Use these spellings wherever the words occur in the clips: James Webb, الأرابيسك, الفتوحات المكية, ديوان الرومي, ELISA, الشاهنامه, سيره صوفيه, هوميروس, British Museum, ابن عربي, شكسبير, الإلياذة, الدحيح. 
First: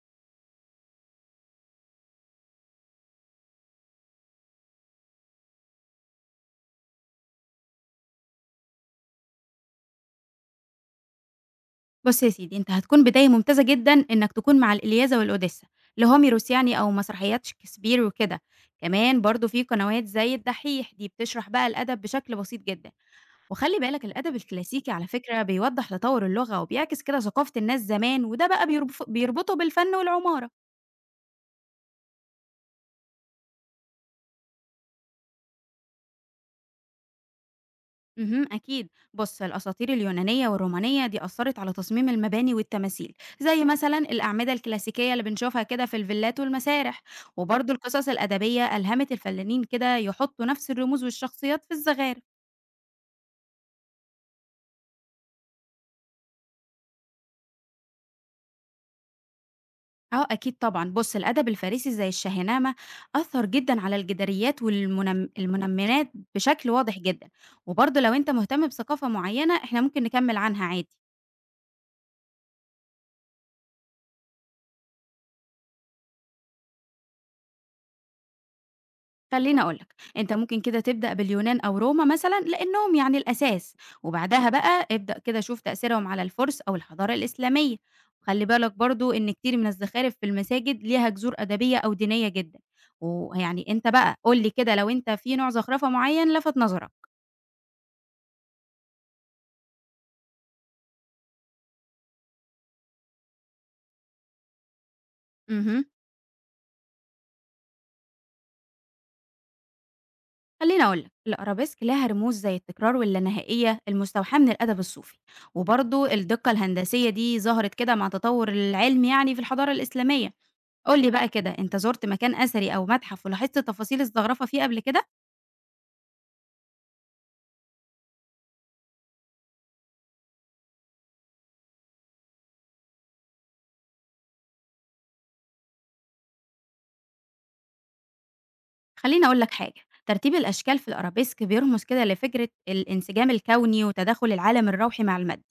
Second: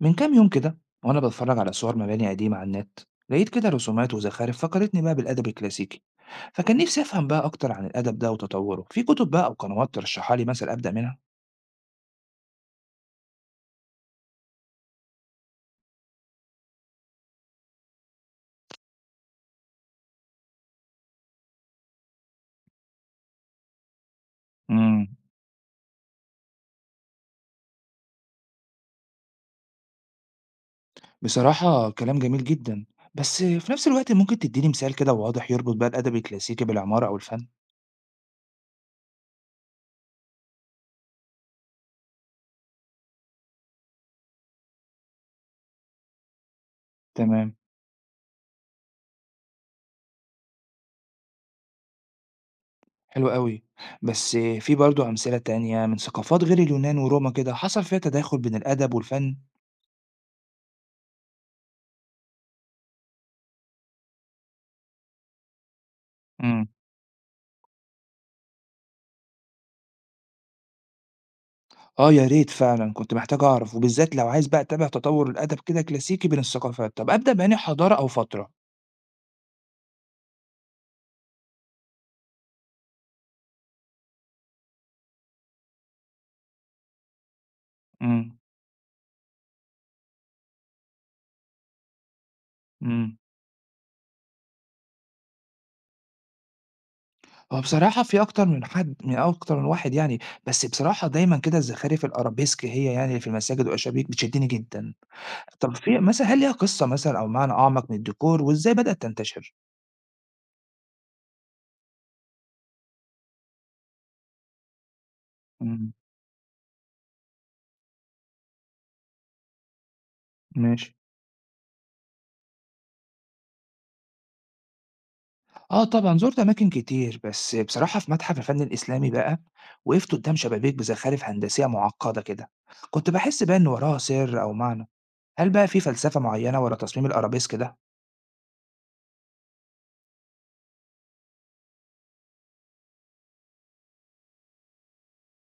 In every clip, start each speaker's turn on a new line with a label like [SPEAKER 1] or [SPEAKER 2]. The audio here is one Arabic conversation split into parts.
[SPEAKER 1] من كام يوم كده وأنا بتفرج على صور مباني قديمة على النت لقيت كده رسومات وزخارف فكرتني بقى بالأدب الكلاسيكي فكان نفسي أفهم بقى أكتر عن الأدب ده وتطوره في كتب بقى أو قنوات ترشحها لي مثلا أبدأ منها.
[SPEAKER 2] بُص يا سيدي، أنت هتكون بداية ممتازة جدًا إنك تكون مع الإلياذة والأوديسا، لهوميروس يعني أو مسرحيات شكسبير وكده. كمان برضه في قنوات زي الدحيح دي بتشرح بقى الأدب بشكل بسيط جدًا، وخلّي بالك الأدب الكلاسيكي
[SPEAKER 1] امم
[SPEAKER 2] على فكرة بيوضّح تطوّر اللغة وبيعكس كده ثقافة الناس زمان، وده بقى بيربطه بالفن والعمارة.
[SPEAKER 1] بصراحة كلام جميل جدا، بس في نفس الوقت ممكن تديني مثال كده واضح يربط بقى الأدب الكلاسيكي بالعمارة أو الفن؟
[SPEAKER 2] أكيد. بص الأساطير اليونانية والرومانية دي أثرت على تصميم المباني والتماثيل، زي مثلا الأعمدة الكلاسيكية اللي بنشوفها كده في الفيلات والمسارح.
[SPEAKER 1] تمام.
[SPEAKER 2] وبرضه القصص الأدبية ألهمت الفنانين كده يحطوا نفس الرموز والشخصيات في الزخارف.
[SPEAKER 1] حلو قوي، بس في برضه أمثلة تانية من ثقافات غير اليونان وروما كده حصل فيها تداخل بين الأدب والفن؟
[SPEAKER 2] اه اكيد طبعا. بص الادب الفارسي زي الشاهنامه اثر جدا على الجداريات والمنمنات بشكل واضح جدا. وبرضه لو انت مهتم بثقافه معينه احنا ممكن نكمل عنها عادي.
[SPEAKER 1] آه يا ريت فعلًا، كنت محتاج أعرف، وبالذات لو عايز بقى أتابع تطوُّر الأدب كده كلاسيكي بين الثقافات، طَب أبدأ بأنهي حضارة أو فترة؟
[SPEAKER 2] خليني أقول لك، أنت ممكن كده تبدأ باليونان أو روما مثلا لأنهم يعني الأساس، وبعدها بقى ابدأ كده شوف تأثيرهم على الفرس أو الحضارة الإسلامية.
[SPEAKER 1] إمم،
[SPEAKER 2] خلي بالك برضو إن كتير من الزخارف في المساجد ليها جذور أدبية أو دينية جدا.
[SPEAKER 1] إمم،
[SPEAKER 2] ويعني أنت بقى قول لي كده، لو أنت في نوع زخرفة معين لفت نظرك.
[SPEAKER 1] هو بصراحة في أكتر من واحد يعني، بس بصراحة دايمًا كده الزخارف الأرابيسك هي يعني اللي في المساجد والأشابيك بتشدّني جدًا، طَب
[SPEAKER 2] امم
[SPEAKER 1] في مثلًا هل ليها قصة مثلًا أو معنى أعمق من الديكور وإزاي بدأت تنتشر؟
[SPEAKER 2] خليني أقول لك الأرابيسك لها رموز زي التكرار واللانهائية المستوحاة من الأدب الصوفي،
[SPEAKER 1] إمم،
[SPEAKER 2] وبرضو الدقة الهندسية دي ظهرت كده مع تطور العلم يعني في الحضارة الإسلامية.
[SPEAKER 1] ماشي.
[SPEAKER 2] قُل لي بقى كده، أنت زُرت مكان أثري أو متحف ولاحظت تفاصيل الزخرفة فيه قبل كده؟
[SPEAKER 1] آه طبعًا، زُرت أماكن كتير، بس بصراحة في متحف الفن الإسلامي بقى، وقفت قدام شبابيك بزخارف هندسية معقدة كده، كنت باحس بقى إن وراها سر أو معنى، هل بقى في فلسفة معينة ورا تصميم الأرابيسك ده؟
[SPEAKER 2] خلّيني أقول لك حاجة، ترتيب الأشكال في الأرابيسك بيرمز كده لفكرة الانسجام الكوني وتداخل العالم الروحي مع المادي،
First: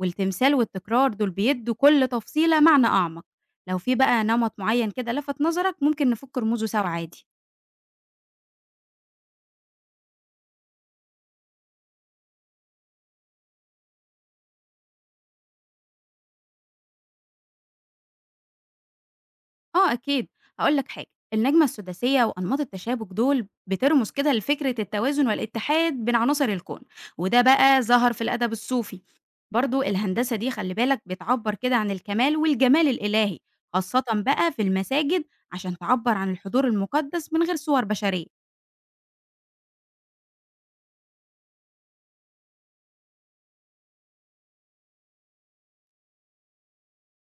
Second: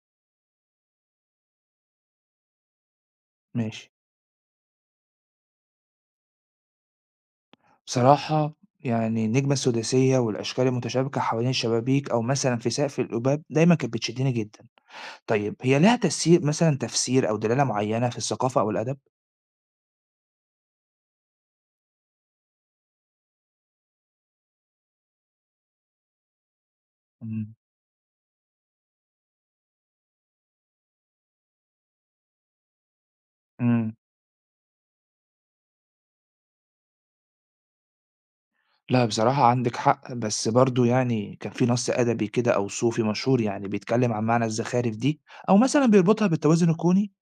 [SPEAKER 2] والتمثال والتكرار دول بيدّوا كل تفصيلة معنى أعمق. لو
[SPEAKER 1] ماشي.
[SPEAKER 2] في بقى نمط معيّن كده لفت نظرك ممكن نفُك رموزه سوا عادي.
[SPEAKER 1] بصراحة يعني النجمة السداسية والأشكال المتشابكة حوالين الشبابيك أو مثلًا في سقف القباب دايمًا كانت بتشدني جدًا، طيب هي لها تسيير مثلًا تفسير أو دلالة معينة في الثقافة أو الأدب؟
[SPEAKER 2] آه أكيد، هاقول لك حاجة، النجمة السداسية وأنماط التشابك دول بترمز كده لفكرة التوازن والاتحاد بين عناصر الكون، وده
[SPEAKER 1] إمم،
[SPEAKER 2] بقى ظهر في الأدب الصوفي. برضو الهندسة دي خلي بالك بتعبر كده عن الكمال والجمال الإلهي،
[SPEAKER 1] إمم.
[SPEAKER 2] خاصة بقى في المساجد عشان تعبر عن الحضور المقدس من غير صور بشرية.
[SPEAKER 1] لأ، بصراحة عندِك حق، بس برضه يعني كان في نَص أدبي كده أو صوفي مشهور يعني بيتكلم عن معنى الزخارف دي، أو مثلًا بيربطها بالتوازن الكوني؟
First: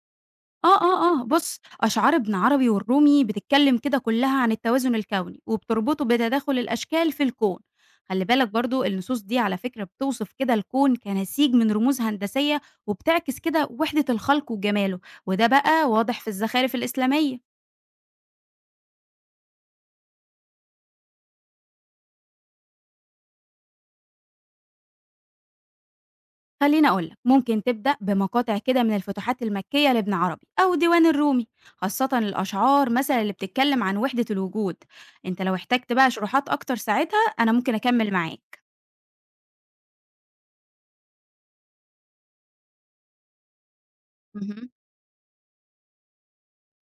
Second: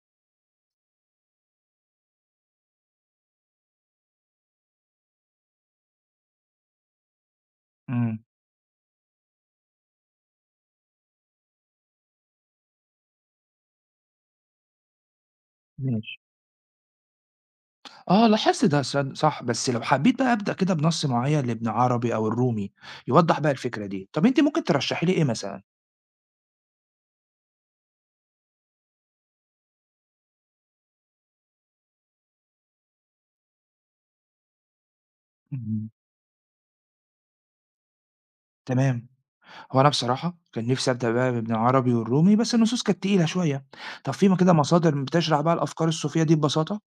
[SPEAKER 2] آه، آه، آه، بُص، أشعار ابن عربي والرومي بتتكلم كده كلها عن التوازن الكوني، وبتربطه بتداخل الأشكال في الكون.
[SPEAKER 1] إمم،
[SPEAKER 2] خلّي بالك برضه النصوص دي على فكرة بتوصف كده الكون كنسيج من رموز هندسية، وبتعكس كده وحدة الخلق وجماله، وده بقى
[SPEAKER 1] ماشي.
[SPEAKER 2] واضح في الزخارف الإسلامية.
[SPEAKER 1] آه، لاحظت ده صح، بس لو حبيت بقى أبدأ كده بنَص معين لابن عربي أو الرومي يوضّح بقى الفكرة دي، طب أنتِ ممكن ترشحي لي إيه مثلًا؟
[SPEAKER 2] خلّيني أقول لك، ممكن تبدأ بمقاطع كده من الفتوحات المكية لابن عربي أو ديوان الرومي، خاصةً الأشعار مثلًا اللي بتتكلم عن وحدة الوجود. أنت لو
[SPEAKER 1] اهم.
[SPEAKER 2] احتجت بقى شروحات أكتر ساعتها أنا ممكن أكمل معاك.
[SPEAKER 1] تمام، هو أنا بصراحة كان نِفْسي أبدأ بقى بابن عربي والرومي، بس النصوص كانت تقيلة شوية. طب في كده
[SPEAKER 2] اهم.
[SPEAKER 1] مصادر بتشرح بقى الأفكار الصوفية دي ببساطة؟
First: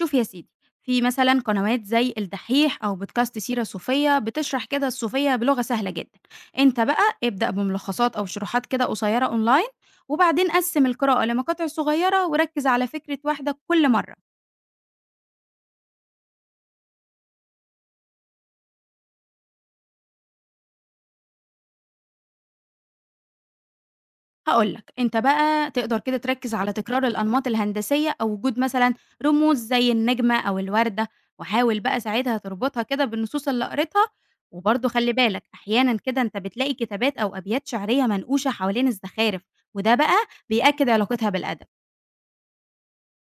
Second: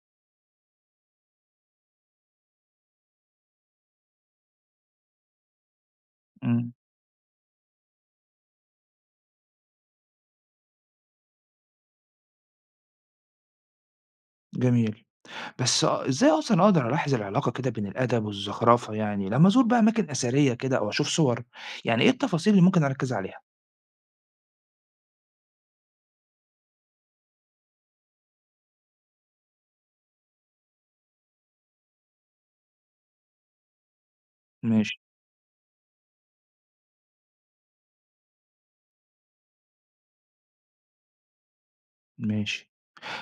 [SPEAKER 2] شوف يا سيدي، في مثلا قنوات زي الدحيح او بودكاست سيره صوفيه بتشرح كده الصوفيه بلغه سهله جدا.
[SPEAKER 1] إمم،
[SPEAKER 2] انت بقى ابدا بملخصات او شروحات كده قصيره اونلاين، وبعدين قسم القراءه لمقاطع صغيره وركز على فكره واحده كل مره.
[SPEAKER 1] جميل. بس آه، إزاي أصلًا أقدر ألاحظ العلاقة كده بين الأدب والزخرفة يعني لمّا أزور بقى أماكن أثرية كده أو أشوف صور، يعني إيه التفاصيل اللي ممكن أركّز عليها؟
[SPEAKER 2] هاقول لك، أنت بقى تقدر كده تركّز على تكرار الأنماط الهندسية أو وجود مثلًا رموز زي النجمة أو الوردة، وحاول بقى ساعتها تربطها كده بالنصوص اللي قريتها. وبرضه
[SPEAKER 1] ماشي،
[SPEAKER 2] خلّي بالك أحيانًا كده أنت بتلاقي كتابات أو أبيات شعرية منقوشة حوالين الزخارف، وده بقى بيأكد علاقتها بالأدب.
[SPEAKER 1] ماشي،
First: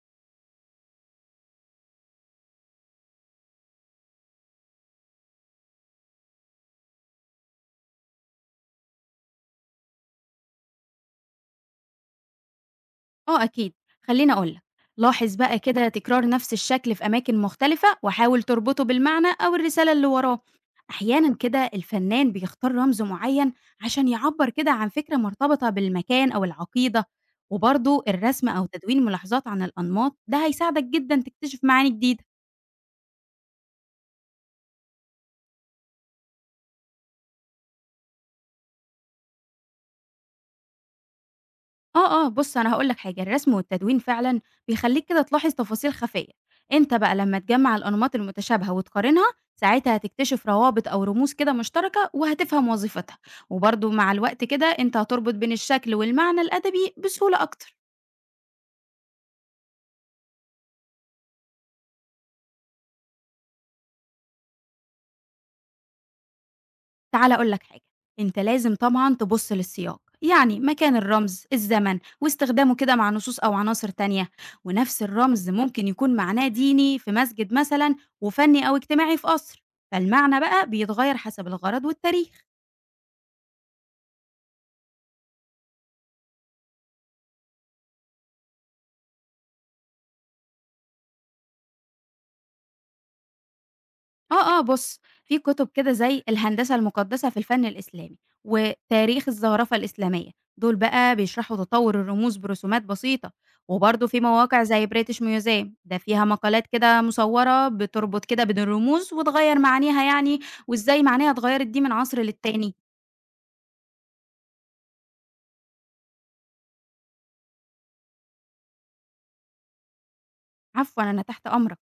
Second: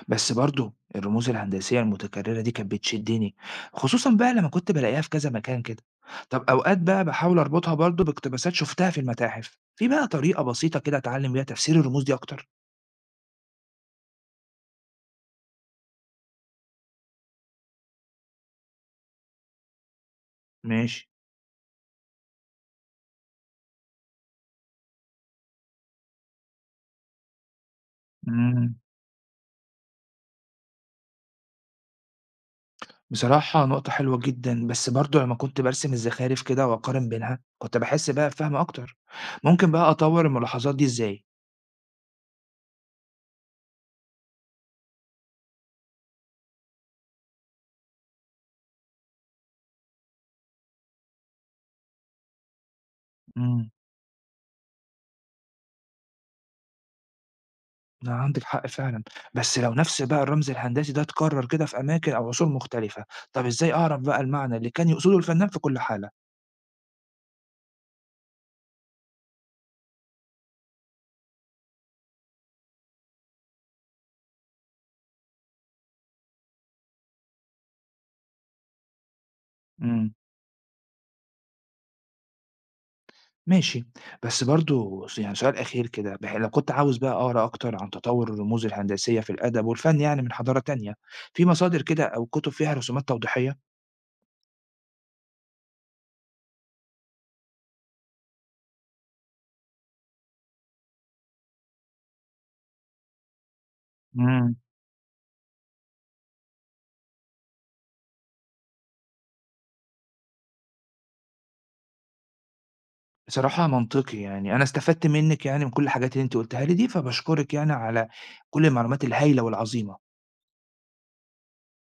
[SPEAKER 1] بس برضه الرموز الهندسية المتكررة دي كانت بتشدني، خصوصًا بقى لمّا كنت بالاقيها في كذا مكان كده، طب أوقات بقى باحاول أربطها برضه باقتباسات شُفتها في المتاحف، في بقى طريقة بسيطة كده أتعلم بيها تفسير الرموز دي أكتر؟
[SPEAKER 2] آه أكيد، خلّيني أقول لك، لاحظ بقى كده تكرار نفس الشكل في أماكن مختلفة وحاول تربطه بالمعنى أو الرسالة اللي وراه.
[SPEAKER 1] ماشي،
[SPEAKER 2] أحيانًا كده الفنان بيختار رمز معين عشان يعبّر كده عن فكرة مرتبطة بالمكان أو العقيدة. وبرضه الرسم أو
[SPEAKER 1] إمم.
[SPEAKER 2] تدوين ملاحظات عن الأنماط ده هيساعدك جدًا تكتشف معاني جديدة.
[SPEAKER 1] بصراحة نقطة حلوة جدًا، بس برضه لمّا كنت بارسم الزخارف كده وأقارن بينها، كنت باحس بقى بفهم أكتر، ممكن بقى أطوّر الملاحظات دي إزاي؟
[SPEAKER 2] آه، آه، بُص، أنا هاقول لك حاجة، الرسم والتدوين فعلًا بيخلّيك كده تلاحظ تفاصيل خفية. أنت بقى لمّا تجمّع الأنماط المتشابهة وتقارنها، ساعتها هتكتشف روابط أو رموز كده مشتركة وهتفهم وظيفتها.
[SPEAKER 1] إمم،
[SPEAKER 2] وبرضه مع الوقت كده أنت هتربط بين الشكل والمعنى الأدبي بسهولة أكتر.
[SPEAKER 1] لأ عندِك حق فعلًا، بس لو نفس بقى الرمز الهندسي ده اتكرر كده في أماكن أو عصور مختلفة، طب إزاي أعرف بقى المعنى اللي كان يقصده الفنان في كل حالة؟
[SPEAKER 2] تعالَ أقول لك حاجة، أنت لازم طبعًا تبُص للسياق، يعني مكان الرمز، الزمن، واستخدامه كده مع نصوص أو عناصر تانية. ونفس الرمز ممكن يكون معناه ديني في مسجد مثلًا وفني أو اجتماعي في قصر،
[SPEAKER 1] إمم،
[SPEAKER 2] فالمعنى بقى بيتغير حسب الغرض والتاريخ.
[SPEAKER 1] ماشي، بس برضه يعني سؤال أخير كده، لو كنت عاوز بقى أقرا أكتر عن تطوّر الرموز الهندسية في الأدب والفن يعني من حضارة تانية، في مصادر كده أو كتب فيها رسومات توضيحية؟
[SPEAKER 2] آه، آه، بُص، في كُتب كده زي الهندسة المقدسة في الفن الإسلامي، وتاريخ الزخرفة الإسلامية، دول بقى بيشرحوا تطوّر الرموز برسومات بسيطة. وبرضه في
[SPEAKER 1] إمم.
[SPEAKER 2] مواقع زي British Museum ده فيها مقالات كده مصوّرة بتربط كده بين الرموز وتغيّر معانيها يعني، وإزاي معانيها اتغيّرت دي من عصر للتاني.
[SPEAKER 1] بصراحة منطقي، يعني أنا استفدت منِّك يعني من كل الحاجات اللي أنتِ قُلتيها لي دي، فباشكرِك يعني على كل المعلومات الهايلة والعظيمة.
[SPEAKER 2] عفوًا، أنا تحت أمرك.